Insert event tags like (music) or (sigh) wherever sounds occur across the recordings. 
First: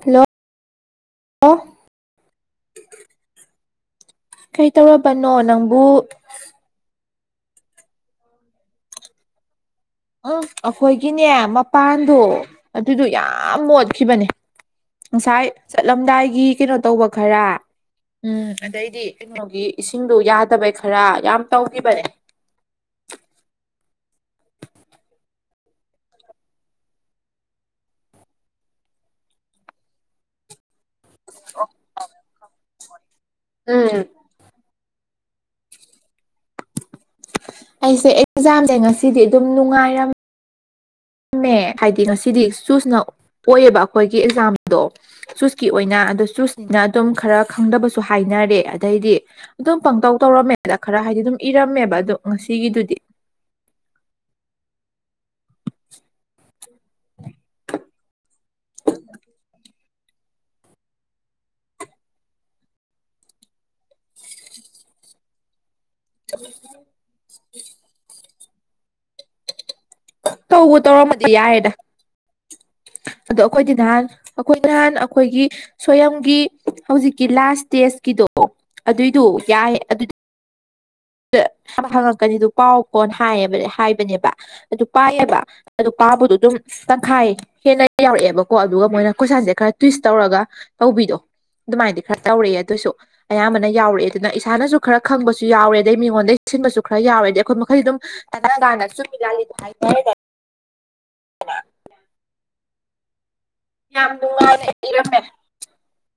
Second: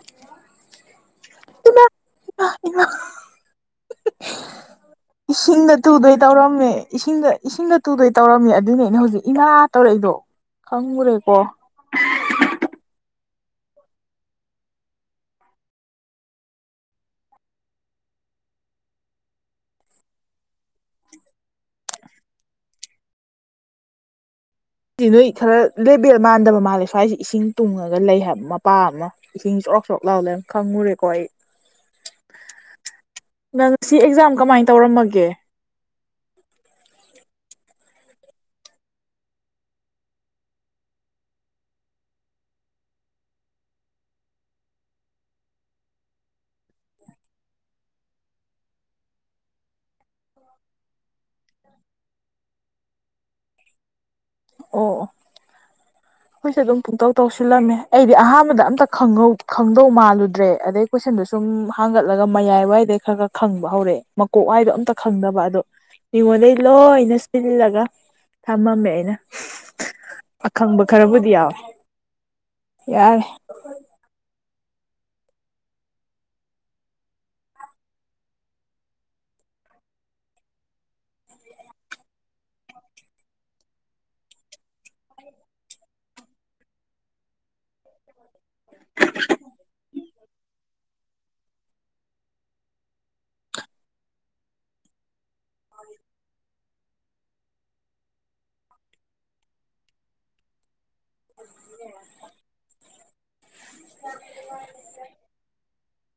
ꯍꯜꯂꯣꯜꯂꯣ ꯏꯃꯥ ꯏꯃꯥ ꯏꯃꯥ ꯀꯩ ꯇꯧꯔꯕ ꯏꯁꯤꯡꯗ ꯇꯨꯗꯣꯏ ꯇꯧꯔꯝꯃꯦ ꯏꯁꯤꯡꯗ ꯏꯁꯤꯡꯗ ꯇꯨꯗꯣꯏ ꯇꯧꯔꯝꯃꯦ ꯑꯗꯨꯏꯅꯤ ꯑꯩꯅ ꯍꯧꯖꯤꯛ ꯏꯃꯥ ꯇꯧꯔꯛꯏꯗꯣ ꯈꯪꯉꯨꯔꯦꯀꯣ ꯄꯥꯟꯗꯣ ꯑꯗꯨꯗꯣ ꯌꯥꯝ ꯃꯣꯠꯈꯤꯕꯅꯦ ꯉꯁꯥꯏ ꯆꯠꯂꯝꯗꯥꯏꯒꯤ ꯀꯩꯅꯣ ꯇꯧꯕ ꯈꯔ ꯎꯝ ꯑꯗꯩꯗꯤ ꯀꯩꯅꯣꯒꯤ ꯏꯁꯤꯡꯗꯣ ꯌꯥꯗꯕꯩ ꯈꯔ ꯌꯥꯝ ꯇꯧꯈꯤꯕꯅꯦ ꯇꯤ ꯅꯣꯏ ꯈꯔ ꯂꯦꯕꯦꯜ ꯃꯥꯟꯗꯕ ꯃꯥꯜꯂꯦ ꯁ꯭ꯋꯥꯏꯁꯦ ꯏꯁꯤꯡ ꯇꯨꯡꯉꯒ ꯂꯩ ꯍꯥꯏꯕ ꯃꯄꯥ ꯑꯃ ꯏꯁꯤꯡ ꯆ‌ꯔ‌ꯣꯛ ꯆꯔꯣꯛ ꯂꯥꯎ ꯂꯩꯔꯝ ꯈꯪꯉꯨꯔꯦꯀꯣ ꯑꯩ ꯅꯪ ꯁꯤ ꯎꯝ ꯑꯦꯛꯖꯥꯝ ꯀꯃꯥꯏꯅ ꯇꯧꯔꯝꯃꯒꯦ ꯑꯩꯁꯦ ꯑꯦꯛꯖꯥꯝꯁꯦ ꯉꯁꯤꯗꯤ ꯑꯗꯨꯝ ꯅꯨꯡꯉꯥꯏꯔꯝ ꯃꯦꯑ ꯍꯥꯏꯗꯤ ꯉꯁꯤꯗꯤ ꯆꯨꯁꯅ ꯑꯣꯏꯑꯦꯕ ꯑꯩꯈꯣꯏꯒꯤ ꯑꯦꯛꯖꯥꯝꯗꯣ ꯆꯨꯁꯀꯤ ꯑꯣꯏꯅ ꯑꯗꯣ ꯆꯨꯁꯅꯤꯅ ꯑꯗꯨꯝ ꯈꯔ ꯈꯪꯗꯕꯁꯨ ꯍꯥꯏꯅꯔꯦ ꯑꯗꯩꯗꯤ ꯑꯗꯨꯝ ꯄꯪꯇꯧ ꯇꯧꯔꯝꯃꯦꯗ ꯈꯔ ꯍꯥꯏꯗꯤ ꯑꯗꯨꯝ ꯏꯔꯝꯃꯦꯕ ꯑꯗꯣ ꯉꯁꯤꯒꯤꯗꯨꯗꯤ ꯑꯣ (unintelligible) ꯑꯩꯈꯣꯏꯁꯨꯦ ꯑꯗꯨꯝ ꯄꯨꯡꯇꯧ ꯇꯧꯁꯤꯜꯂꯝꯃꯦ ꯑꯩꯗꯤ ꯑꯍꯥꯟꯕꯗ ꯑꯝꯇ ꯈꯪꯍꯧ ꯈꯪ ꯀꯗꯧ ꯃꯥꯜꯂꯨꯗ꯭ꯔꯦ ꯑꯗꯩ ꯀꯣꯏꯁꯟꯗꯣ ꯁꯨꯝ ꯍꯥꯡꯒꯠꯂꯒ ꯃꯌꯥꯏ ꯋꯥꯏꯗꯩ ꯈꯔ ꯈꯔ ꯈꯪꯕ ꯍꯧꯔꯛꯑꯦ ꯃꯀꯣꯛ ꯋꯥꯏꯗꯣ ꯑꯝꯇ ꯈꯪꯗꯕ ꯑꯗꯣ ꯃꯤꯉꯣꯟꯗꯒꯤ ꯂꯣꯏꯅ ꯁꯤꯜꯂꯒ ꯊꯝꯃꯝꯃꯦ ꯑꯩꯅ ꯇꯧꯕꯨ ꯑꯈꯪꯕ ꯇꯧꯔꯝꯃꯗꯤ ꯈꯔꯕꯨꯗꯤ ꯌꯥꯎꯋꯦ ꯌꯥꯏꯔꯦꯗ ꯌꯥꯔꯦ ꯑꯗꯣ ꯑꯩꯈꯣꯏꯗꯤ ꯅꯍꯥꯟ ꯑꯩꯈꯣꯏ ꯅꯍꯥꯟ ꯑꯩꯈꯣꯏꯒꯤ ꯁ꯭ꯌꯝꯒꯤ ꯍꯧꯖꯤꯛꯀꯤ ꯂꯥꯁ ꯏꯁꯇꯦꯖꯀꯤꯗꯣ ꯑꯗꯨꯏꯗꯣ ꯌꯥꯏ ꯑꯗꯨꯗꯤ ꯍꯪꯉꯛꯀꯅꯤꯗꯨ ꯄꯥꯎ ꯀꯣꯟ ꯍꯥꯏꯌꯦꯕ ꯍꯥꯏꯕꯅꯦꯕ ꯑꯗꯨ ꯄꯥꯏꯌꯦꯕ ꯑꯗꯨ ꯄꯥꯕꯗꯣ ꯗꯨꯝ ꯇꯪꯈꯥꯏ ꯍꯦꯟꯅ ꯌꯥꯎꯔꯛꯑꯦꯕꯀꯣ ꯑꯗꯨꯒ ꯃꯣꯏꯅ ꯀꯣꯏꯁꯟꯁꯦ ꯈꯔ ꯇꯨꯋꯤꯁ ꯇꯧꯔꯒ ꯇꯧꯕꯤꯗꯣ ꯑꯗꯨꯃꯥꯏꯅꯗꯤ ꯈꯔ ꯇꯧꯔꯛꯑꯦ ꯑꯗꯨꯏꯁꯨ ꯑꯌꯥꯝꯕꯅ ꯌꯥꯎꯔꯛꯑꯦ ꯑꯗꯨꯅ ꯏꯁꯥꯅꯁꯨ ꯈꯔ ꯈꯪꯕꯁꯨ ꯌꯥꯎꯔꯦ ꯑꯗꯩ ꯃꯤꯉꯣꯟꯗꯩ ꯁꯤꯟꯕꯁꯨ ꯈꯔ ꯌꯥꯎꯔꯦ ꯑꯗꯩ ꯑꯩꯈꯣꯏ ꯃꯈꯩ ꯑꯗꯨꯝ ꯇꯅꯥ ꯇꯅꯥꯅ ꯆꯨꯝꯃꯤ ꯂꯥꯜꯂꯤ ꯌꯥꯝ ꯅꯨꯡꯉꯥꯢꯅ ꯏꯔꯝꯃꯦ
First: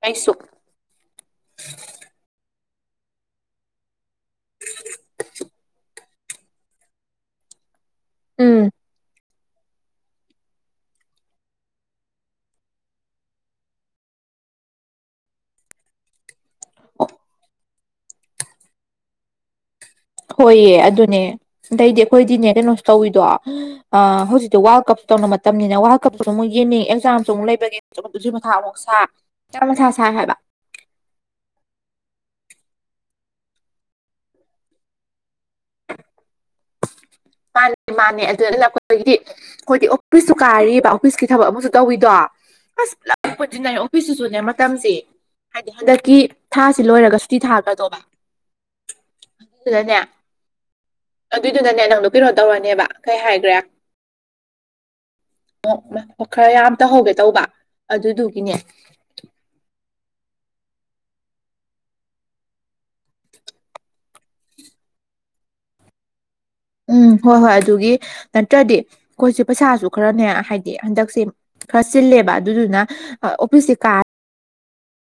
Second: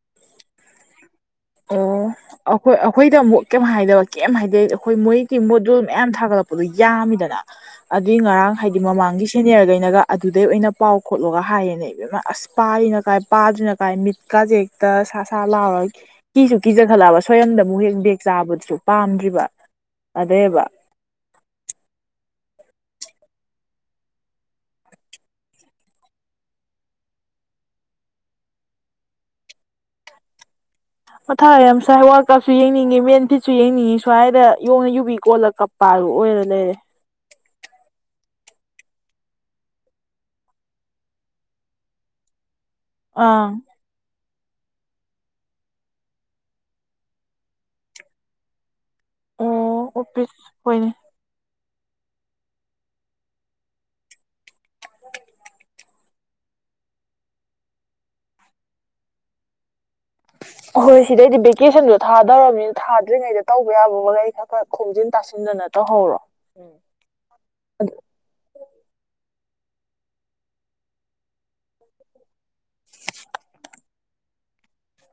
ꯑꯩꯁꯨ ꯑꯣ ꯑꯩꯈꯣꯏ ꯑꯩꯈꯣꯏꯗ ꯀꯪꯕꯨ ꯀꯩꯝ ꯍꯥꯏꯗꯕ ꯀꯩꯝ ꯍꯥꯏꯗꯦ ꯑꯩꯈꯣꯏ ꯃꯣꯏꯒꯤ ꯃꯣꯗꯨꯜ ꯃꯌꯥꯝ ꯊꯥꯒꯠꯂꯛꯄ ꯌꯥꯝꯃꯤꯗꯅ ꯑꯗꯨꯏ ꯉꯔꯥꯡ ꯎꯝ ꯍꯥꯏꯗꯤ ꯃꯃꯥꯡꯒꯤ ꯁꯤꯅꯤꯌꯔꯈꯩꯅꯒ ꯑꯗꯨꯗꯩ ꯑꯣꯏꯅ ꯄꯥꯎ ꯈꯣꯠꯂꯣꯒ ꯍꯥꯏꯌꯦꯅ ꯏꯕꯦꯝꯃ ꯑꯁ ꯄꯥꯔꯤꯅ ꯀꯥꯏ ꯄꯥꯗ꯭ꯔꯤꯅ ꯀꯥꯏ ꯃꯤꯠꯀꯥꯁꯦ ꯇ ꯁꯥ ꯁꯥ ꯂꯥꯎꯔꯒ ꯀꯤꯁꯨ ꯀꯤꯖꯈꯠꯂꯛꯑꯕ ꯁꯣꯏꯌꯝꯗ ꯑꯃꯨꯛ ꯍꯦꯛ ꯕꯦꯛ ꯆꯥꯕꯗꯨꯁꯨ ꯄꯥꯝꯗ꯭ꯔꯤꯕ ꯑꯗꯩꯕ ꯍꯣꯏꯌꯦ ꯑꯗꯨꯅꯦ ꯑꯗꯩꯗꯤ ꯑꯩꯈꯣꯏꯗꯤꯅꯦ ꯀꯩꯅꯣꯁꯨ ꯇꯧꯋꯤꯗꯣ ꯑ ꯍꯧꯖꯤꯛꯇꯤ ꯋꯥꯔꯜ ꯀꯞ ꯇꯧꯅ ꯃꯇꯝꯅꯤꯅ ꯋꯥꯔꯜ ꯀꯞꯇꯨꯁꯨ ꯃꯨꯛ ꯌꯦꯡꯅꯤꯡ ꯑꯦꯛꯖꯥꯝꯁꯨ ꯑꯃꯨꯛ ꯂꯩꯕꯅꯦ ꯁꯨ ꯃꯊꯥ ꯑꯃꯨꯛ ꯁꯥ ꯌꯥꯝ ꯃꯊꯥ ꯁꯥꯢ ꯍꯥꯏꯕ ꯃꯊꯥ ꯌꯥꯝ ꯁꯥꯏ ꯋꯥꯔꯜ ꯀꯞꯁꯨ ꯌꯦꯡꯅꯤꯡꯉꯤ ꯃꯦꯟ ꯐꯤꯠꯁꯨ ꯌꯦꯡꯅꯤꯡꯉꯤ ꯁꯨꯋꯥꯏꯗ ꯌꯣꯡꯅ ꯌꯨꯕꯤ ꯀꯣꯜꯂꯒ ꯀꯞꯄ ꯀꯥꯞꯄ ꯑꯣꯏꯔ ꯂꯩꯔꯦ ꯃꯥꯅꯦ ꯃꯥꯅꯦ ꯑꯗꯨꯗ ꯂꯥꯛꯄꯗꯒꯤꯗꯤ (inaudible) ꯈꯣꯏꯗꯤ ꯑꯣꯐꯤꯁꯁꯨ ꯀꯥꯔꯤꯕ ꯑꯣꯐꯤꯁꯀꯤ ꯊꯕꯛ ꯑꯃꯁꯨ ꯇꯧꯏꯗꯣ ꯑꯥ ꯑꯣꯐꯤꯁ ꯁꯤꯁꯨꯨꯅꯦ ꯃꯇꯝꯁꯤ ꯍꯥꯏꯗꯤ ꯍꯟꯗꯛꯀꯤ ꯊꯥꯁꯤ ꯂꯣꯏꯔꯒ ꯁꯨꯇꯤ ꯊꯥꯒꯗꯧꯕ (unintelligible) ꯑꯗꯨꯗꯨꯅꯅꯦ ꯑꯣꯐꯤꯁ ꯍꯣꯏꯅꯦ ꯑꯗꯨꯏꯗꯨꯅꯅꯦ ꯅꯪꯗꯣ ꯀꯩꯅꯣ ꯇꯧꯔꯅꯦꯕ ꯀꯩ ꯍꯥꯏꯈ꯭ꯔꯦ ꯑꯣ ꯈꯔ ꯌꯥꯝ ꯇꯧꯍꯧꯒꯦ ꯇꯧꯕ ꯑꯗꯨꯗꯨꯒꯤꯅꯦ ꯍꯣꯏ ꯁꯤꯗꯩꯗꯤ ꯚꯦꯀꯦꯁꯟꯗꯣ ꯊꯥꯗꯧꯔꯕꯅꯤꯅ ꯊꯥꯗ꯭ꯔꯤꯉꯩꯗ ꯇꯧꯕ ꯌꯥꯕꯃꯈꯩ ꯈꯔ ꯈꯔ ꯈꯣꯝꯖꯤꯟ ꯇꯥꯁꯤꯟꯗꯅ ꯁꯤꯟꯗꯅ ꯇꯧꯍꯧꯔꯣ ꯎꯝ ꯎꯝ ꯍꯣꯏ ꯍꯣꯏ ꯑꯗꯨꯒꯤ ꯅꯠꯇ꯭ꯔꯗꯤ ꯑꯩꯈꯣꯏꯁꯦ ꯄꯩꯁꯥꯁꯨ ꯈꯔꯅꯦ ꯍꯥꯏꯗꯤ ꯍꯟꯗꯛꯁꯦ ꯈꯔ ꯆꯤꯜꯂꯦꯕ ꯑꯗꯨꯗꯨꯅ ꯑꯣꯐꯤꯁꯁꯦ ꯀꯥ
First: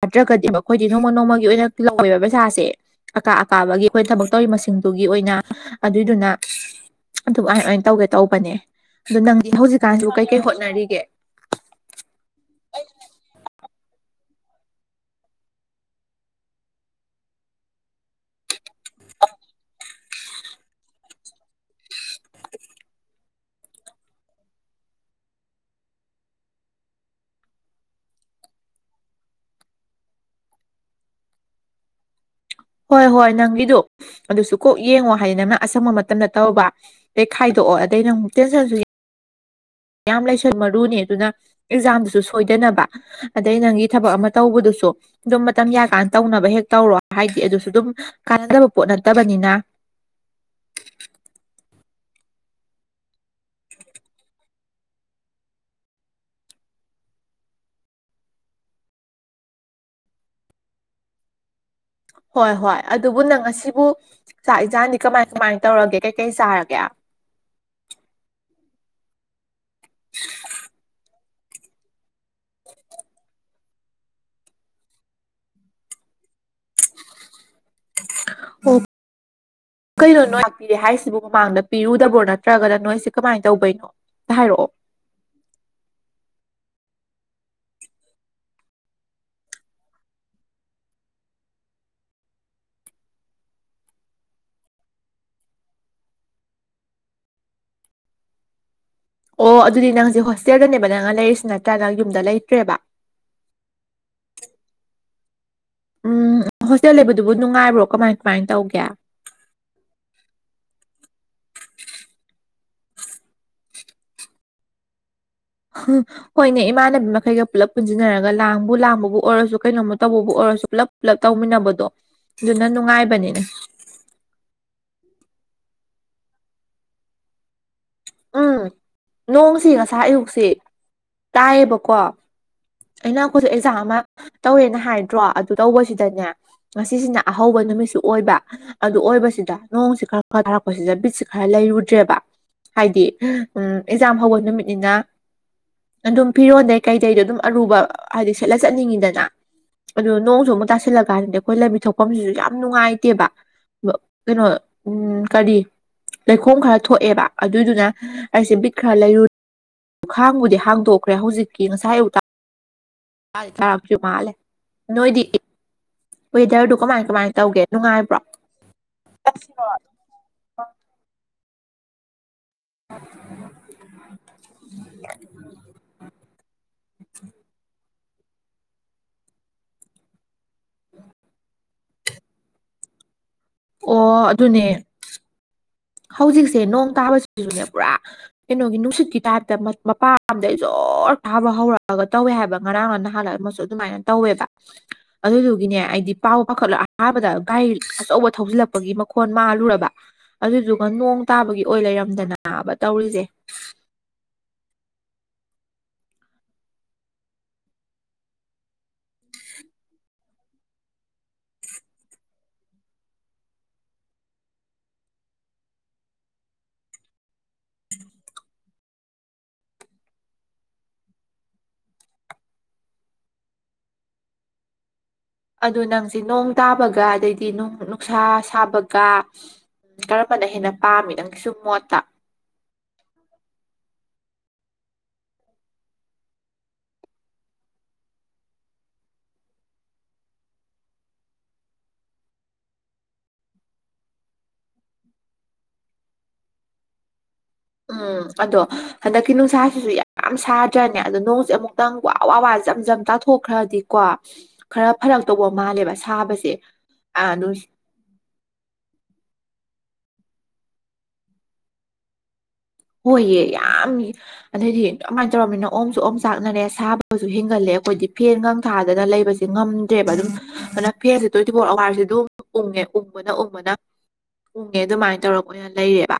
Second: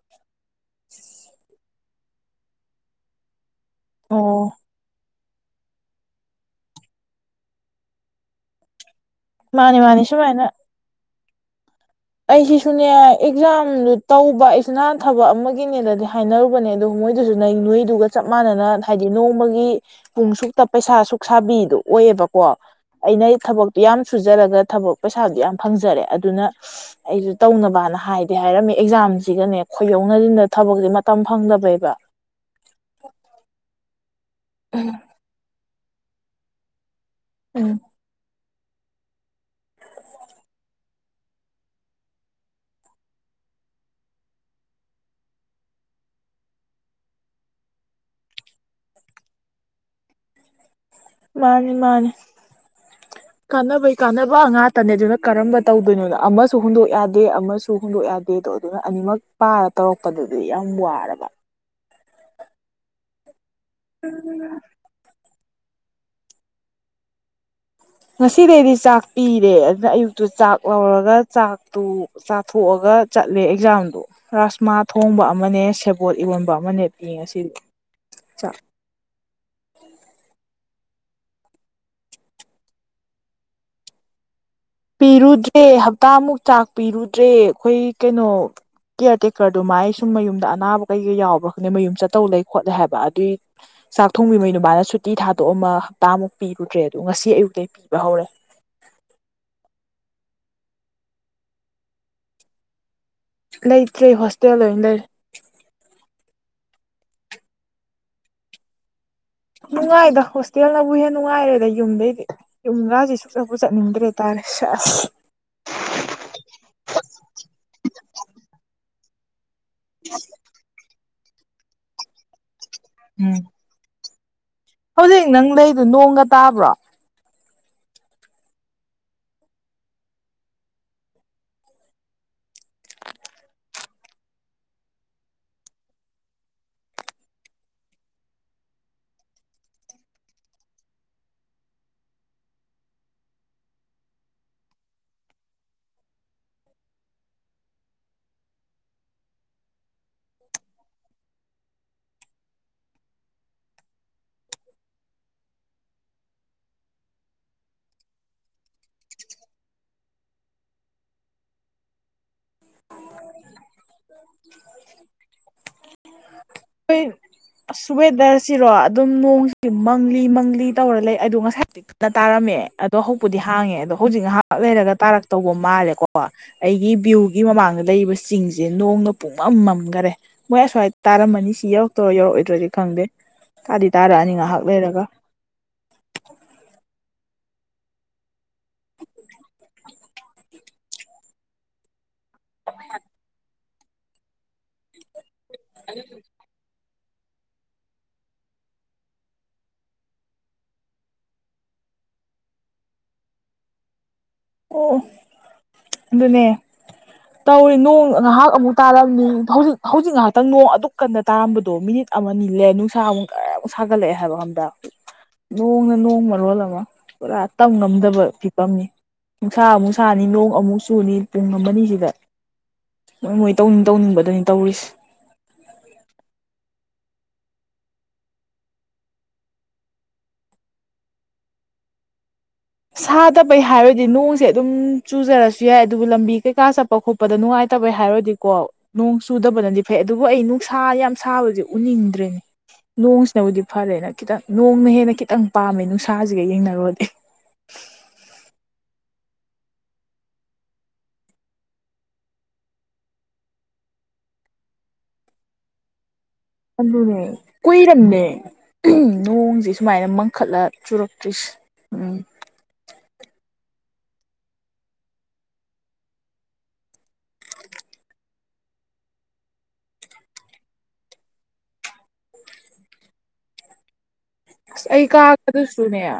ꯅꯠꯇ꯭ꯔꯒꯗꯤꯕ ꯑꯩꯈꯣꯏꯗꯤ ꯅꯣꯡꯃ ꯅꯣꯡꯃꯒꯤ ꯑꯣꯏꯅ ꯂꯧꯋꯦꯕ ꯄꯩꯁꯥꯁꯦ ꯑꯀꯥ ꯑꯀꯥꯕꯒꯤ ꯑꯩꯈꯣꯏꯅ ꯊꯕꯛ ꯑꯣ ꯇꯧꯔꯤ ꯃꯁꯤꯡꯗꯨꯒꯤ ꯑꯣꯏꯅ ꯑꯗꯨꯏꯗꯨꯅ ꯑꯗꯨꯃꯥꯏꯅ ꯑꯣꯏꯅ ꯇꯧꯒꯦ ꯇꯧꯕꯅꯦ ꯑꯗꯣ ꯅꯪꯗꯤ ꯃꯥꯅꯤ ꯃꯥꯅꯤ ꯍꯧꯖꯤꯛꯀꯥꯟꯁꯤ ꯀꯩ ꯀꯩ ꯁꯨꯃꯥꯏꯅ ꯍꯣꯠꯅꯔꯤꯒꯦ ꯑꯩꯁꯤꯁꯨꯅꯦ ꯑꯦꯛꯖꯥꯝꯗꯨ ꯇꯧꯕ ꯑꯩꯁꯤꯅ ꯅꯍꯥꯟ ꯊꯕꯛ ꯑꯃꯒꯤꯅꯦꯗꯗꯤ ꯍꯥꯏꯅꯔꯨꯕꯅꯦ ꯑꯗꯨ ꯃꯣꯏꯗꯨꯁꯨ ꯅꯣꯏ ꯅꯣꯏꯗꯨꯒ ꯆꯞ ꯃꯥꯟꯅꯅ ꯍꯥꯏꯗꯤ ꯅꯣꯡꯃꯒꯤ ꯄꯨꯡ ꯁꯨꯛꯇ ꯄꯩꯁꯥ ꯁꯨꯛꯁꯕꯤꯗꯣ ꯑꯣꯏꯌꯦꯕꯀꯣ ꯑꯩꯅ ꯑꯩ ꯊꯕꯛꯇꯣ ꯌꯥꯝ ꯁꯨꯖꯔꯒ ꯊꯕꯛ ꯄꯩꯁꯥꯗꯨ ꯌꯥꯝ ꯐꯪꯖꯔꯦ ꯑꯗꯨꯅ ꯑꯩꯖꯨ ꯇꯧꯅꯕꯅ ꯍꯥꯏꯗꯤ ꯍꯥꯏꯔꯝꯃꯤ ꯑꯦꯛꯖꯥꯝꯁꯤꯒꯅꯦ ꯈꯣꯏꯌꯧꯅꯁꯤꯗ ꯊꯕꯛꯁꯦ ꯃꯇꯝ ꯐꯪꯗꯕꯩꯕ ꯍꯣꯏ ꯍꯣꯏ ꯅꯪꯒꯤꯗꯣ ꯑꯗꯨꯁꯨ ꯀꯣꯛ ꯌꯦꯡꯉꯣ ꯍꯥꯏꯗꯤ ꯅꯪꯅ ꯑꯁꯪꯕ ꯃꯇꯝꯗ ꯇꯧꯕ ꯑꯩ ꯎꯝ ꯈꯥꯏꯗꯣꯛꯑꯣ ꯑꯗꯩ ꯅ ꯑꯃꯨꯛ ꯇꯦꯟꯁꯟꯁꯨ ꯌꯥꯝ ꯂꯩꯁꯟ ꯃꯔꯨꯅꯦ ꯑꯗꯨꯅ ꯑꯦꯛꯖꯥꯝꯁꯨ ꯁꯣꯏꯗꯅꯕ ꯑꯗꯩ ꯅꯪꯒꯤ ꯊꯕꯛ ꯑꯃ ꯇꯧꯕꯗꯨꯁꯨ ꯑꯗꯨꯝ ꯃꯇꯝ ꯌꯥꯀꯥꯟꯗ ꯇꯧꯅꯕ ꯍꯦꯛ ꯇꯧꯔꯣ ꯍꯥꯏꯗꯤ ꯑꯗꯨꯁꯨ ꯑꯗꯨꯝ ꯀꯥꯟꯅꯗꯕ ꯄꯣꯠ ꯅꯠꯇꯕꯅꯤꯅ ꯃꯥꯅꯦ ꯃꯥꯅꯦ ꯀꯥꯟꯅꯕꯩ ꯀꯥꯟꯅꯕ ꯉꯥꯛꯇꯅꯦ ꯑꯗꯨꯅ ꯀꯔꯝꯕ ꯇꯧꯗꯣꯏꯅꯣꯅ ꯑꯃꯁꯨ ꯍꯨꯟꯗꯣꯛ ꯌꯥꯗꯦ ꯑꯃꯁꯨ ꯍꯨꯟꯗꯣꯛ ꯌꯥꯗꯦꯗꯣ ꯑꯗꯨꯅ ꯑꯅꯤꯃꯛ ꯄꯥꯔ ꯇꯧꯔꯛꯄꯗꯨꯗꯤ ꯌꯥꯝ ꯋꯥꯔꯕ ꯍꯣꯏ ꯍꯣꯏ ꯑꯗꯨꯕꯨ ꯅꯪ ꯉꯁꯤꯕꯨ ꯆꯥꯛ ꯏꯟꯖꯥꯟꯗꯤ ꯀꯃꯥꯏ ꯀꯃꯥꯏ ꯇꯧꯔꯒꯦ ꯀꯩ ꯀꯩ ꯆꯥꯔꯒꯦ ꯉꯁꯤꯗꯩꯗꯤ ꯆꯥꯛ ꯄꯤꯔꯦ ꯑꯗꯨꯅ ꯑꯌꯨꯛꯇꯨ ꯆꯥꯛ ꯂꯧꯔꯒ ꯆꯥꯛꯇꯨ ꯆꯥꯊꯣꯛꯑꯒ ꯆꯠꯂꯦ ꯑꯦꯛꯖꯥꯝꯗꯣ ꯔꯥꯁꯃꯥ ꯊꯣꯡꯕ ꯑꯃꯅꯦ ꯁꯦꯕꯣꯠ ꯏꯔꯣꯟꯕ ꯑꯃꯅꯦ ꯄꯤ ꯉꯁꯤꯗꯤ ꯆꯥꯛ ꯑꯣ ꯀꯩꯅꯣ ꯅꯣ ꯂꯥꯛꯄꯤꯔꯦ ꯍꯥꯏꯁꯤꯕꯨ ꯃꯃꯥꯡꯗ ꯄꯤꯔꯨꯗꯕ꯭ꯔꯣ ꯅꯠꯇ꯭ꯔꯒꯅ ꯅꯣꯏꯁꯦꯀꯃꯥꯏꯅ ꯇꯧꯕꯅꯣ ꯍꯥꯢꯔꯛꯑꯣ ꯄꯤꯔꯨꯗ꯭ꯔꯦ ꯍꯞꯇꯥꯃꯨꯛ ꯆꯥꯛ ꯄꯤꯔꯨꯗ꯭ꯔꯦ ꯑꯩꯈꯣꯏ ꯀꯩꯅꯣ ꯀꯤꯌꯔ ꯇꯦꯀꯔ ꯗꯨꯃꯥꯏ ꯁꯨꯝ ꯃꯌꯨꯝꯗ ꯑꯅꯥꯕ ꯀꯩꯀꯩ ꯌꯥꯎꯕ꯭ꯔꯥ ꯈꯪꯗꯦ ꯃꯌꯨꯝ ꯆꯠꯇꯧ ꯂꯩ ꯈꯣꯠꯂꯦ ꯍꯥꯏꯕ ꯑꯗꯨꯏ ꯆꯥꯛ ꯊꯣꯡꯕꯤꯕꯩ ꯗꯨꯃꯥꯅ ꯁꯨꯇꯤ ꯊꯥꯗꯣꯛꯑꯃ ꯍꯞꯇꯥꯃꯨꯛ ꯄꯤꯔꯨꯗ꯭ꯔꯦ ꯑꯗꯣ ꯉꯁꯤ ꯑꯌꯨꯛꯇꯩ ꯄꯤꯕ ꯍꯧꯔꯦ ꯑꯣ ꯑꯗꯨꯗꯤ ꯅꯪꯁꯦ ꯍꯣꯁꯇꯦꯜꯗꯅꯦꯕ ꯅꯪꯅ ꯂꯩꯔꯤꯁꯤ ꯅꯠꯇ꯭ꯔꯥ ꯅꯪ ꯌꯨꯝꯗ ꯂꯩꯇ꯭ꯔꯦꯕ ꯂꯩꯇ꯭ꯔꯦ ꯍꯣꯁꯇꯦꯜꯗ ꯑꯣꯏꯅ ꯂꯩ ꯎꯝ ꯍꯣꯁꯇꯦꯜ ꯂꯩꯕꯗꯨꯕꯨ ꯅꯨꯡꯉꯥꯏꯕ꯭ꯔꯣ ꯀꯃꯥꯏ ꯀꯃꯥꯏꯅ ꯇꯧꯒꯦ ꯅꯨꯡꯉꯥꯏꯗ ꯍꯣꯁꯇꯦꯜꯅꯕꯨ ꯍꯦꯟ ꯅꯨꯡꯉꯥꯏꯔꯦꯗ ꯌꯨꯝꯗꯩꯗꯤ ꯌꯨꯝ ꯒꯥꯁꯦ ꯁꯨꯡꯆꯠꯄꯨꯨ ꯆꯠꯅꯤꯡꯗ꯭ꯔꯦ ꯇꯥꯔꯦ ꯁꯦꯁ ꯍꯣꯏꯅꯦ ꯏꯃꯥꯟꯅꯕꯤ ꯃꯈꯩꯒ ꯄꯨꯜꯂꯞ ꯄꯨꯟꯁꯤꯟꯅꯔꯒ ꯂꯥꯡꯕꯨ ꯂꯥꯡꯕꯕꯨ ꯑꯣꯏꯔꯁꯨ ꯀꯩꯅꯣꯃ ꯇꯧꯕꯕꯨ ꯑꯣꯏꯔꯁꯨ ꯄꯨꯂꯞ ꯄꯨꯂꯞ ꯇꯧꯃꯤꯟꯅꯕꯗꯣ ꯑꯗꯨꯅ ꯎꯝ ꯅꯨꯡꯉꯥꯏꯕꯅꯤꯅꯦ ꯍꯧꯖꯤꯛ ꯅꯪ ꯂꯩꯗꯨ ꯅꯣꯡꯒ ꯇꯥꯕ꯭ꯔꯣ ꯎꯝ ꯅꯣꯡꯁꯤ ꯉꯁꯥꯏ ꯑꯌꯨꯛꯁꯤ ꯇꯥꯏꯌꯦꯕꯀꯣ ꯑꯩꯅ ꯑꯩꯈꯣꯏꯁꯨ ꯑꯦꯛꯖꯥꯝ ꯑꯃ ꯇꯧꯋꯦꯅ ꯍꯥꯏꯗ꯭ꯔꯣ ꯑꯗꯨ ꯇꯧꯕꯁꯤꯗꯅꯦ ꯉꯁꯤꯁꯤꯅ ꯑꯍꯧꯕ ꯅꯨꯃꯤꯠꯁꯨ ꯑꯣꯏꯕ ꯑꯗꯨ ꯑꯣꯏꯕꯁꯤꯗ ꯅꯣꯡꯁꯤ ꯈꯔ ꯈꯔ ꯇꯥꯔꯛꯄꯁꯤꯗ ꯕꯤꯠꯁꯤ ꯈꯔ ꯂꯩꯔꯨꯗ꯭ꯔꯦꯕ ꯍꯥꯏꯗꯤ ꯎꯝ ꯑꯦꯛꯖꯥꯝ ꯍꯧꯕ ꯅꯨꯃꯤꯠꯅꯤꯅ ꯑꯗꯨꯝ ꯐꯤꯔꯣꯟꯗꯩ ꯀꯩꯗꯩꯗꯣ ꯑꯗꯨꯝ ꯑꯔꯨꯕ ꯍꯥꯏꯗꯤ ꯁꯦꯠꯂ ꯆꯠꯅꯤꯡ ꯉꯤꯗꯅ ꯑꯗꯨ ꯅꯣꯡꯁꯨ ꯑꯃꯨꯛ ꯇꯥꯁꯤꯜꯂ ꯀꯥꯟꯗꯗꯤ ꯑꯩꯈꯣꯏ ꯂꯝꯕꯤ ꯊꯣꯛꯐꯝꯁꯤꯁꯨ ꯌꯥꯝ ꯅꯨꯡꯉꯥꯏꯇꯦꯕ ꯀꯩꯅꯣ ꯎꯝ ꯀꯔꯤ ꯂꯩꯈꯣꯝ ꯈꯔ ꯊꯣꯛꯑꯦꯕ ꯑꯗꯨꯏꯗꯨꯅ ꯑꯩꯁꯦ ꯕꯤꯠ ꯈꯔꯥ ꯂꯩꯔꯨ ꯈꯥꯡꯕꯨꯗꯤ ꯍꯥꯡꯗꯣꯛꯈ꯭ꯔꯦ ꯍꯧꯖꯤꯛꯀꯤ ꯉꯁꯥꯏ ꯑꯌꯨꯛꯇ ꯃꯥꯏꯗꯤ ꯊꯥꯛꯁꯨ ꯃꯥꯜꯂꯦ ꯅꯣꯏꯗꯤ ꯋꯦꯗꯔꯗꯣ ꯈꯣꯏ ꯑꯁ ꯋꯦꯗꯔꯁꯤꯔꯣ ꯑꯗꯨꯝ ꯅꯣꯡꯁꯤ ꯃꯪ ꯃꯪꯂꯤ ꯃꯪꯂꯤ ꯇꯧꯔ ꯂꯩ ꯑꯗꯣ ꯉꯁꯥꯏ ꯗꯩ ꯀꯟꯅ ꯇꯥꯔꯝꯃꯦ ꯑꯗꯣ ꯍꯧꯄꯨꯗꯤ ꯍꯥꯡꯉꯦ ꯑꯗꯣ ꯍꯧꯖꯤꯛ ꯉꯥꯏꯍꯥꯛ ꯂꯩꯔꯒ ꯇꯥꯔꯛꯇꯧꯕ ꯃꯥꯜꯂꯦꯀꯣ ꯑꯩꯒꯤ ꯕ꯭ꯌꯨꯒꯤ ꯃꯃꯥꯡꯗ ꯂꯩꯔꯤꯕ ꯆꯤꯡꯁꯦ ꯅꯣꯡꯅ ꯄꯨꯡꯃꯝ ꯃꯝꯒꯔꯦ ꯃꯣꯏ ꯑꯁ꯭ꯋꯥꯏꯗ ꯇꯥꯔꯝꯃꯅꯤ ꯁꯤ ꯌꯧꯔꯛ ꯇ‌ꯣꯏꯔ ꯌꯧꯔꯛ ꯑꯣꯏꯗ꯭ꯔꯗꯤ ꯈꯪꯗꯦ ꯇꯥꯗꯤ ꯇꯥꯔꯛ ꯑꯣ ꯑꯅꯤ ꯉꯥꯏꯍꯥꯛ ꯑꯗꯨꯅꯦ ꯂꯩꯔꯒ ꯍꯧꯖꯤꯛꯁꯦ ꯅꯣꯡ ꯇꯥꯕꯁꯤꯁꯨꯅꯦ ꯄꯨꯔꯥ ꯀꯩꯅꯣꯒꯤ ꯅꯨꯡꯁꯤꯠꯀꯤ ꯇꯥꯏꯞꯇ ꯃ ꯃꯄꯥ ꯑꯝꯗꯩ ꯖ‌ꯣꯔ ꯇꯥꯕ ꯍꯧꯔꯛ ꯑꯒ ꯇꯧꯋꯦ ꯍꯥꯏꯕ ꯉꯔꯥꯡꯂ ꯉꯍꯥꯟꯂ ꯑꯃꯁꯨ ꯑꯗꯨꯃꯥꯏꯅ ꯇꯧꯋꯦꯕ ꯑꯗꯨꯗꯨꯒꯤꯅꯦ ꯑꯩꯗꯤ ꯄꯥꯎ ꯄꯥꯈꯠꯂ ꯑꯍꯥꯟꯕꯗ ꯒꯥꯔꯤ ꯑꯆꯧꯕ ꯊꯧꯖꯤꯜꯂꯛꯄꯒꯤ ꯃꯈꯣꯟ ꯃꯥꯜꯂꯨꯔꯕ ꯑꯗꯨꯗꯨꯒ ꯅꯣꯡ ꯇꯥꯕꯒꯤ ꯑꯣꯏ ꯂꯩꯔꯝꯗꯅꯥꯕ ꯇꯧꯔꯤꯖ‌ꯦ ꯑꯣ ꯑꯗꯨꯅꯦ ꯇꯧꯔꯤ ꯅꯣꯡ ꯉꯍꯥꯛ ꯑꯃꯨꯛ ꯇꯥꯔꯝꯃꯅꯤ ꯍꯧꯖꯤꯛ ꯍꯧꯖꯤꯛ ꯉꯥꯏꯍꯥꯛꯇꯪ ꯅꯣꯡ ꯑꯗꯨꯛ ꯀꯟꯅ ꯇꯥꯔꯝꯕꯗꯣ ꯃꯤꯅꯤꯠ ꯑꯃ ꯅꯤ ꯂꯩꯔ ꯅꯨꯡꯁꯥ ꯑꯃꯨꯛ ꯒꯔ ꯃꯨꯛ ꯁꯥꯒꯠꯂꯛꯑꯦ ꯍꯥꯏꯕ ꯈꯪꯕ꯭ꯔ ꯅꯣꯡꯅ ꯅꯣꯡ ꯃꯔꯣꯜ ꯑꯃ ꯄꯨꯔꯥ ꯇꯝꯉꯝꯗꯕ ꯐꯤꯕꯝꯅꯤ ꯅꯨꯡꯁꯥ ꯑꯃꯨꯛ ꯁꯥꯅꯤ ꯅꯣꯡ ꯑꯃꯨꯛ ꯆꯨꯅꯤ ꯄꯨꯡ ꯑꯃꯅꯤꯁꯤꯗ ꯃꯣꯏ ꯃꯣꯏ ꯇꯧꯅꯤꯡ ꯇꯧꯅꯤꯡꯕ ꯗꯨꯅꯤ ꯇꯧꯔꯤꯁꯦ ꯑꯗꯨ ꯅꯪꯁꯦ ꯅꯣꯡ ꯇꯥꯕꯒ ꯑꯗꯩꯗꯤ ꯅꯨꯡ ꯅꯨꯡꯁꯥ ꯁꯥꯕꯒ ꯀꯔꯝꯕꯅ ꯍꯦꯟꯅ ꯄꯥꯝꯃꯤ ꯅꯪꯒꯤꯁꯨꯝ ꯃꯣꯠꯇ ꯁꯥꯗꯕꯩ ꯍꯥꯏꯔꯗꯤ ꯅꯣꯡꯁꯦ ꯑꯗꯨꯝ ꯆꯨꯖꯔꯁꯨ ꯌꯥꯏ ꯑꯗꯨꯕꯨ ꯂꯝꯕꯤ ꯀꯩꯀꯥ ꯆꯠ ꯄꯥꯎꯈꯣꯠꯄꯗ ꯅꯨꯡꯉꯥꯏꯇꯕꯩ ꯍꯥꯏꯔꯨꯔꯗꯤꯀꯣ ꯅꯣꯡ ꯆꯨꯗꯕꯅꯗꯤ ꯐꯩ ꯑꯗꯨꯕꯨ ꯑꯩ ꯅꯨꯡꯁꯥ ꯌꯥꯝ ꯁꯥꯕꯁꯦ ꯎꯅꯤꯡꯗ꯭ꯔꯦꯅꯦ ꯅꯣꯡꯁꯤꯅꯕꯨꯗꯤ ꯐꯔꯦꯅ ꯈꯤꯇꯪ ꯅꯣꯡꯅ ꯍꯦꯟꯅ ꯈꯤꯇꯪ ꯄꯥꯝꯃꯦ ꯅꯨꯡꯁꯥꯁꯤꯒ ꯌꯦꯡꯅꯔꯨꯔꯗꯤ ꯎꯝ ꯑꯗꯣ ꯍꯟꯗꯛꯀꯤ ꯅꯨꯡꯁꯥꯁꯤꯁꯨ ꯌꯥꯝ ꯁꯥꯗ꯭ꯔꯅꯦ ꯑꯗꯣ ꯅꯣꯡꯁꯦ ꯑꯃꯨꯛꯇꯪ ꯋꯥ ꯋꯥ ꯋꯥ ꯖꯝꯖꯝ ꯇꯥꯊꯣꯛ ꯊꯣꯛꯈ꯭ꯔꯗꯤꯀꯣ ꯈꯔ ꯐꯔꯛꯇꯧꯕ ꯃꯥꯜꯂꯦꯕ ꯁꯥꯕꯁꯦ ꯑꯗꯨꯅꯦ ꯑꯥ ꯅꯨꯡ ꯀꯨꯏ (unintelligible) ꯅꯣꯡꯁꯦ ꯁꯨꯃꯥꯏꯅ ꯃꯪꯈꯠꯂ ꯆꯨꯔꯛꯇ꯭ꯔꯤꯁꯤ ꯎꯝ ꯍꯣꯏꯌꯦ ꯌꯥꯝ ꯑꯗꯩꯗꯤ ꯑꯃꯥꯏꯅ ꯇꯧꯔꯝꯅꯤꯅ ꯑꯣꯝꯁꯨ ꯑꯣꯝ ꯆꯥꯛꯅꯔꯦ ꯁꯥꯕꯁꯨ ꯍꯦꯟꯒꯠꯂꯦ ꯑꯩꯈꯣꯏꯗꯤ ꯐꯦꯟꯒꯪ ꯊꯥꯗꯅ ꯂꯩꯕꯁꯦ ꯉꯝꯗ꯭ꯔꯦꯕ ꯑꯗꯨꯝ ꯑꯗꯨꯅ ꯐꯦꯟꯁꯦ ꯇ꯭ꯋꯦꯟꯇꯤ ꯐꯣꯔ ꯑꯋꯥꯔꯁꯦ ꯑꯗꯨꯝ ꯎꯪꯉꯦ ꯎꯪꯕꯅ ꯎꯪꯕꯅ (unintelligible) ꯑꯩ ꯑꯗꯨꯃꯥꯏ ꯇꯧꯔꯞ ꯑꯣꯏꯅ ꯀꯥꯒꯗꯨꯁꯨꯅꯦ ꯂꯩꯔꯦꯕ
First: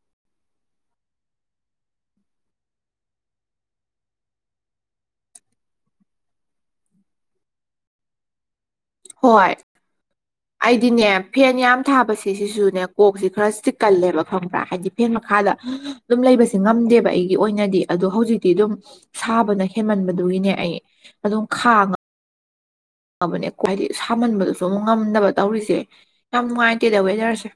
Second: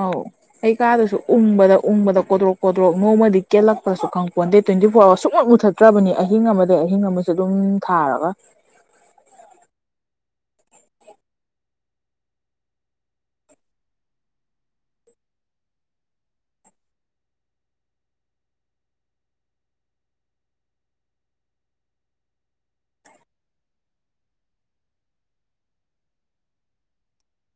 ꯑꯧ ꯑꯩ ꯀꯥꯗꯨꯁꯨ ꯎꯡꯕꯗ ꯎꯡꯕꯗ ꯀꯣꯗ꯭ꯔꯣꯛ ꯀꯣꯗ꯭ꯔꯣꯛ ꯅꯣꯡꯃꯗꯤ ꯀꯦꯜꯂꯛꯄ꯭ꯔꯥꯁꯨ ꯈꯪꯄꯣꯠꯇꯦ ꯇ꯭ꯋꯦꯟꯇꯤ-ꯐꯣꯔ ꯑꯋꯥꯔ ꯁꯨꯡꯃꯨꯠ ꯃꯨꯊꯠ ꯇ꯭ꯔꯕꯅꯤ ꯑꯍꯤꯡ ꯑꯃꯗꯩ ꯑꯍꯤꯡ ꯑꯃꯁꯨ ꯑꯗꯨꯝ ꯊꯥꯔꯒ ꯍꯣꯏ (inaudible) ꯑꯩꯗꯤꯅꯦ ꯐꯦꯟ ꯌꯥꯝ ꯊꯥꯕꯁꯦ ꯁꯤꯁꯨꯅꯦ ꯀꯣꯛꯁꯤ ꯈꯔ ꯆꯤꯛꯀꯜꯂꯦꯕ ꯈꯪꯕ꯭ꯔꯥ ꯍꯥꯏꯗꯤ ꯐꯦꯟ ꯃꯈꯥꯗ ꯑꯗꯨꯝ ꯂꯩꯕꯁꯦ ꯉꯝꯗꯦꯕ ꯑꯩꯒꯤ ꯑꯣꯏꯅꯗꯤ ꯑꯗꯣ ꯍꯧꯖꯤꯛꯇꯤ ꯑꯗꯨꯝ ꯁꯥꯕꯅ ꯍꯦꯟꯃꯟꯕꯗꯨꯒꯤꯅꯦ ꯑꯩ ꯑꯗꯨꯝ ꯈꯥꯡ (unintelligible) ꯁꯥꯃꯟꯕꯗꯨꯁꯨ ꯑꯃꯨꯛ ꯉꯝꯗꯕ ꯇꯧꯔꯤꯁꯦ ꯌꯥꯝ ꯅꯨꯡꯉꯥꯏꯇꯦꯗ ꯋꯦꯗꯔꯁꯦ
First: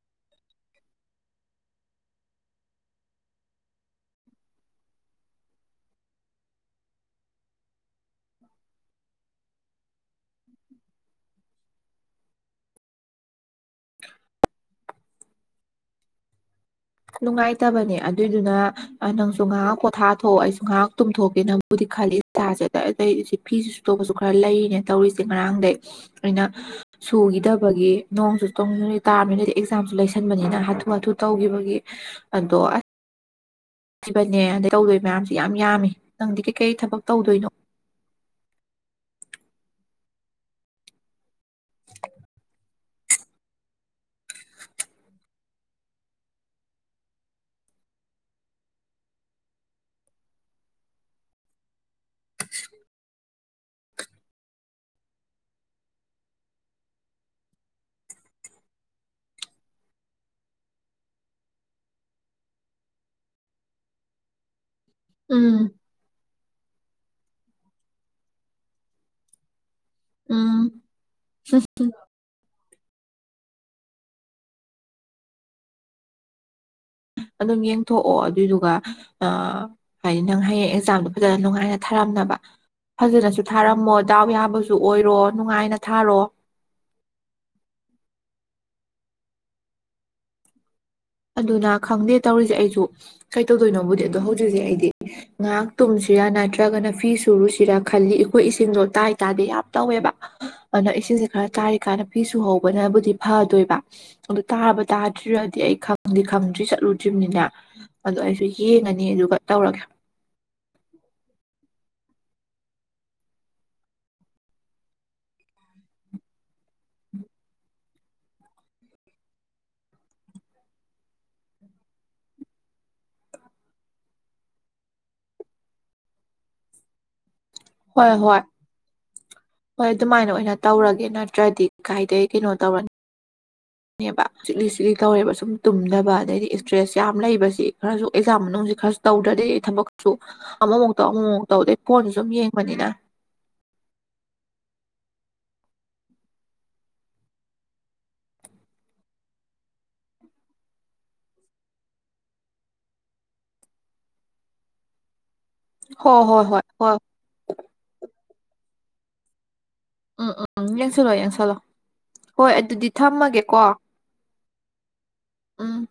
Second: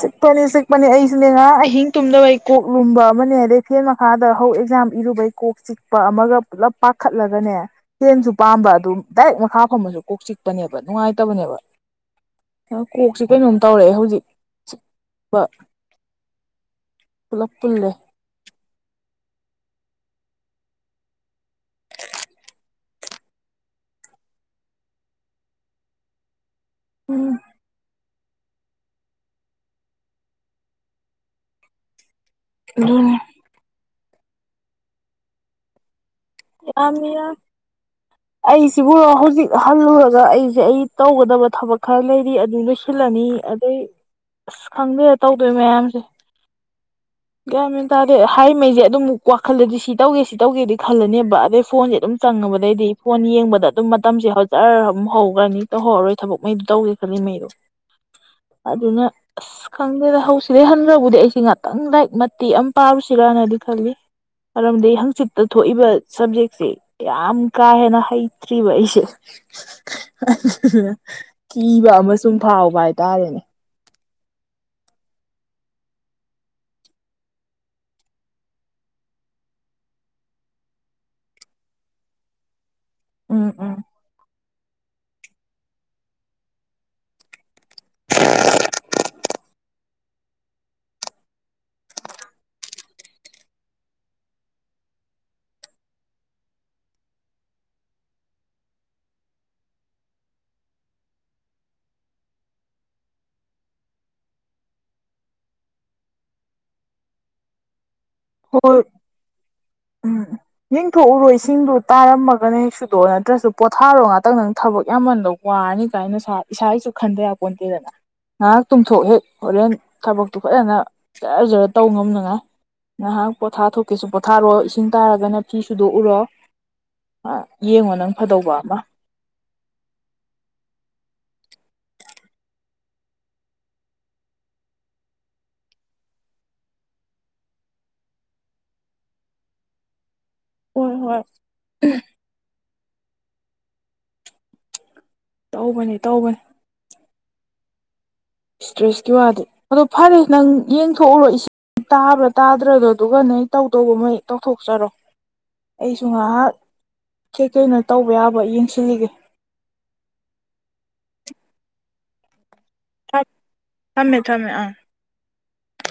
ꯆꯤꯛꯄꯅꯤ ꯆꯤꯛꯄꯅꯤ ꯑꯩꯁꯨꯅꯦ ꯉꯔꯥꯡ ꯑꯍꯤꯡ ꯇꯨꯝꯗꯕꯩ ꯀꯣꯛ ꯂꯨꯝꯕ ꯑꯃꯅ‌ꯦ ꯑꯗꯩ ꯐꯦꯟ ꯃꯈꯥꯗ ꯍꯧꯖꯤ ꯑꯦꯛꯖꯥꯝ ꯏꯔꯨꯕꯩ ꯀꯣꯛ ꯆꯤꯛꯄ ꯑꯃꯒ ꯄꯨꯜꯂꯞ ꯄꯥꯈꯠꯂꯒꯅꯦ ꯐꯦꯟꯁꯨ ꯄꯥꯝꯕ ꯑꯗꯨꯝ ꯗꯥꯏꯔꯦꯛ ꯃꯈꯥ ꯐꯝꯃꯁꯨ ꯀꯣꯛ ꯆꯤꯛꯄꯅꯦꯕ ꯅꯨꯡꯉꯥꯏꯇꯕꯅꯦꯕ ꯀꯣꯛꯁꯤ ꯀꯩꯅꯣꯝ ꯇꯧꯔꯛꯑꯦ ꯍꯧꯖꯤꯛ ꯆꯤꯛꯄ ꯄꯨꯜꯂꯦ ꯅꯨꯡꯉꯥꯏꯇꯕꯅꯦ ꯑꯗꯨꯏꯗꯨꯅ ꯅꯪꯁꯨ ꯉꯍꯥꯛ ꯄꯣꯠꯊꯥꯊꯣꯛꯑꯣ ꯑꯩꯁꯨ ꯉꯥꯏꯍꯥꯛ ꯇꯨꯝꯊꯣꯛꯀꯦ ꯅꯪꯕꯨꯗꯤ ꯈꯜꯂꯤ (unintelligible) ꯐꯤꯁꯨ ꯁꯨꯗꯧꯕꯁꯨ ꯈꯔ ꯂꯩꯔꯤꯅꯦ ꯇꯧꯔꯤꯁꯦ ꯉꯔꯥꯡꯗꯩ ꯑꯩꯅ ꯎꯝ ꯁꯨꯒꯤꯗꯕꯒꯤ ꯅꯣꯡꯁꯨ (unintelligible) ꯇꯥꯔꯕꯅꯤꯅꯗꯤ ꯑꯦꯛꯖꯥꯝꯁꯨ ꯂꯩꯁꯟꯕꯅꯤꯅ ꯍꯥꯊꯨ ꯍꯥꯊꯨ ꯇꯧꯈꯤꯕꯒꯤ ꯑꯗꯣ ꯎꯝ ꯕꯅꯦ ꯑꯗꯩ ꯇꯧꯗꯣꯏ ꯃꯌꯥꯝꯁꯦ ꯌꯥꯝ ꯌꯥꯝꯃꯤ ꯅꯪꯗꯤ ꯀꯩꯀꯩ ꯊꯕꯛ ꯌꯥꯝꯃꯤ ꯌꯥꯝ ꯇꯧꯗꯣꯏꯅꯣ ꯑꯩꯁꯤꯕꯨ ꯍꯧꯖꯤꯛ ꯍꯜꯂꯨꯔꯒ ꯑꯩꯁꯦ ꯑꯩ ꯇꯧꯒꯗꯕ ꯊꯕꯛ ꯈꯔ ꯂꯩꯔꯤ ꯑꯗꯨ ꯂꯣꯏꯁꯤꯜꯂꯅꯤ ꯑꯗꯩ ꯑꯁ ꯈꯪꯗꯦꯗ ꯇꯧꯗꯣꯏ ꯃꯌꯥꯝꯁꯦ ꯒ꯭ꯌꯥꯟ ꯃꯦꯟ ꯇꯥꯗꯦ ꯍꯥꯏꯔꯤꯃꯩꯁꯦ ꯑꯗꯨꯝ ꯋꯥꯈꯜꯗꯗꯤ ꯁꯤ ꯇꯧꯒꯦ ꯁꯤ ꯇꯧꯒꯦꯗꯤ ꯈꯜꯂꯅꯦꯕ ꯑꯗꯩ ꯐꯣꯟꯁꯦ ꯑꯗꯨꯝ ꯆꯪꯉꯕꯗꯩꯗꯤ ꯐꯣꯟ ꯌꯦꯡꯕꯗ ꯑꯗꯨꯝ ꯃꯇꯝꯁꯦ ꯍꯧ ꯖꯔ ꯃꯨꯛ ꯍꯧꯒ꯭ꯔꯅꯤ ꯇꯧꯍꯧꯔꯔꯣꯏ ꯊꯕꯛꯃꯩꯗꯨ ꯇꯧꯒꯦ ꯈꯜꯂꯤꯃꯩꯗꯣ ꯑꯗꯨꯅ ꯑꯁ ꯈꯪꯗꯦꯗ ꯍꯧꯁꯤꯗꯩ ꯍꯟꯒ꯭ꯔꯕꯨꯗꯤ ꯑꯩꯁꯦ ꯉꯥꯇꯪ ꯂꯥꯏꯔꯤꯛ ꯃꯇꯦꯛ ꯑꯃ ꯄꯥꯔꯨꯁꯤꯔꯅꯗꯤ ꯈꯜꯂꯤ ꯃꯔꯝꯗꯤ ꯍꯪ ꯆꯤꯠꯇ ꯎꯝ ꯊꯣꯛꯏꯕ ꯁꯕꯖꯦꯛꯁꯦ ꯌꯥꯝ ꯀꯥ ꯍꯦꯟꯅ ꯍꯩꯇ꯭ꯔꯤꯕ ꯑꯩꯁꯨ ꯎꯝ (unintelligible) ꯀꯤꯕ ꯑꯃꯁꯨꯝ ꯐꯥꯎꯕ ꯍꯥꯏꯇꯥꯔꯦꯅꯦ ꯑꯗꯨꯝ ꯌꯦꯡꯊꯣꯛꯑꯣ ꯑꯗꯨꯏꯗꯨꯒ ꯑ ꯍꯥꯏꯗꯤ ꯅꯪ ꯍꯌꯦꯡ ꯑꯦꯛꯖꯥꯝꯗꯣ ꯐꯖꯅ ꯅꯨꯡꯉꯥꯏꯅ ꯊꯥꯔꯝꯅꯕ ꯐꯖꯅꯁꯨ ꯎꯝ ꯎꯝ ꯊꯥꯔꯝꯃꯣ ꯗꯥꯎ ꯌꯥꯕꯁꯨ ꯑꯣꯏꯔꯣ ꯅꯨꯡꯉꯥꯏꯅ ꯊꯥꯔꯣ ꯑꯗꯨꯅ ꯈꯪꯗꯦ ꯇꯧꯔꯤꯁꯦ ꯑꯩꯖꯨ ꯀꯩꯇꯧꯗꯣꯏꯅꯣꯕꯨꯗꯤ ꯑꯗꯣ ꯍꯧꯖꯤꯛꯁꯦ ꯑꯩꯗꯤ ꯉꯥꯏꯍꯥꯛ ꯇꯨꯝꯁꯤꯔꯥ ꯅꯠꯇ꯭ꯔꯒꯅ ꯐꯤ ꯁꯨꯔꯨꯁꯤꯔꯥ ꯈꯜꯂꯤ ꯑꯩꯈꯣꯏ ꯏꯁꯤꯡꯗꯣ ꯇꯥꯏ ꯇꯥꯥꯗ‌ꯦ ꯌꯥꯝ ꯇꯧꯋꯦꯕ ꯑꯗꯨꯅ ꯏꯁꯤꯡꯁꯦ ꯈꯔ ꯇꯥꯔꯤꯀꯥꯟꯗ ꯐꯤꯁꯨ ꯍꯧꯕꯅꯕꯨꯗꯤ ꯐꯗꯣꯏꯕ ꯑꯗꯨ ꯇꯥꯕ ꯇꯥꯗ꯭ꯔꯤꯔꯗꯤ ꯑꯩ ꯈꯪ ꯈꯪꯗꯤ ꯈꯪꯗ꯭ꯔꯤ ꯆꯠꯂꯨꯗ꯭ꯔꯤꯝꯅꯤꯅ ꯑꯗꯣ ꯑꯩꯁꯨ ꯍꯣꯏ ꯌꯦꯡꯉꯅꯤ ꯑꯗꯨꯒ ꯇꯧꯔꯒꯦ ꯎꯝ ꯌꯦꯡꯊꯣꯛꯎꯔꯣ ꯏꯁꯤꯡꯗꯨ ꯇꯥꯔꯝꯃꯒꯅ ꯍꯦꯛ ꯁꯨꯗꯣꯛꯑꯣ ꯅꯠꯇ꯭ꯔꯁꯨ ꯄꯣꯠꯊꯥꯔꯣ ꯉꯥꯛꯇꯪ ꯅꯪ ꯊꯕꯛ ꯌꯥꯝꯃꯟꯗꯧ ꯋꯥꯅꯤ ꯀꯥꯏ ꯅꯁꯥ ꯏꯁꯥꯒꯤꯁꯨ ꯈꯟꯗ ꯌꯥꯄꯣꯟꯇꯦꯗꯅ ꯉꯥꯏꯍꯥꯛ ꯇꯨꯝꯊꯣꯛ ꯍꯦꯛ ꯍꯣꯔꯦꯟ ꯊꯕꯛꯇꯨ ꯐꯖꯅ ꯖꯔꯖꯔ ꯇꯧ ꯉꯝꯅꯉꯥꯏ ꯅꯍꯥꯛ ꯄꯣꯊꯥ ꯊꯣꯛꯀꯦꯁꯨ ꯄꯣꯊꯥꯔꯣ ꯏꯁꯤꯡ ꯇꯥꯔꯒꯅ ꯐꯤ ꯁꯨꯗꯣꯛꯎꯔꯣ ꯑꯥ ꯌꯦꯡꯉꯣ ꯅꯪ ꯍꯣꯏ ꯍꯣꯏ ꯐꯗꯧꯕ ꯑꯃ ꯍꯣꯏ ꯑꯗꯨꯃꯥꯏꯅ ꯑꯣꯏꯅ ꯇꯧꯔꯒꯦ ꯅꯠꯇ꯭ꯔꯗꯤ ꯀꯥꯏꯗꯩ ꯀꯩꯅꯣ ꯇꯧꯔꯅꯤ ꯅꯦꯕ ꯆꯤꯛꯂꯤ ꯆꯤꯛꯂꯤ ꯇꯧꯔꯦꯕ ꯁꯨꯝ ꯇꯨꯝꯗꯕ ꯑꯗꯩꯗꯤ ꯏꯁꯇ꯭ꯔꯦꯁ ꯌꯥꯝ ꯂꯩꯕꯁꯤ ꯈꯔꯁꯨ ꯑꯦꯛꯖꯥꯝ ꯃꯅꯨꯡꯁꯤ ꯈꯔ ꯇꯧꯗ꯭ꯔꯗꯤ ꯊꯕꯛꯁꯨ ꯑꯃꯃꯨꯛ ꯍꯣꯏ ꯇꯧ ꯍꯣꯏ ꯑꯃꯃꯨꯛ ꯇꯧ ꯗꯩ ꯐꯣꯟꯁꯨ ꯁꯨꯝ ꯌꯦꯡꯕꯅꯤꯅ ꯇꯧꯕꯅꯤ ꯇꯧꯕꯅꯤ ꯏꯁꯇ꯭ꯔꯦꯁꯀꯤ ꯋꯥꯗꯤ ꯑꯗꯣ ꯐꯔꯦ ꯅꯪ ꯌꯦꯡꯊꯣꯛꯎꯔꯣ ꯏꯁꯤ ꯇꯥꯕ꯭ꯔꯥ ꯇꯥꯗ꯭ꯔꯒ ꯗꯨꯒ ꯅꯩ ꯇꯧꯗꯧꯕ ꯃꯩ ꯇꯧꯊꯣꯛꯆꯔꯣ ꯑꯩꯁꯨ ꯍꯣꯏ ꯍꯣꯏ ꯉꯥꯍꯥꯛ ꯍꯣꯏ ꯍꯣꯏ ꯀꯩꯀꯩꯅꯣ ꯇꯧꯕ ꯌꯥꯕ ꯌꯦꯡꯁꯤꯜꯂꯤꯒꯦ ꯎꯝ ꯎꯝ ꯎꯝ ꯌꯦꯡꯁꯜꯂꯣ ꯌꯦꯡꯁꯜꯂꯣ ꯍꯣꯏ ꯑꯗꯨꯗꯤ ꯊꯝꯃꯒꯦꯀꯣ ꯊꯝꯃꯦ ꯊꯝꯃꯦ ꯑꯥ ꯎꯝ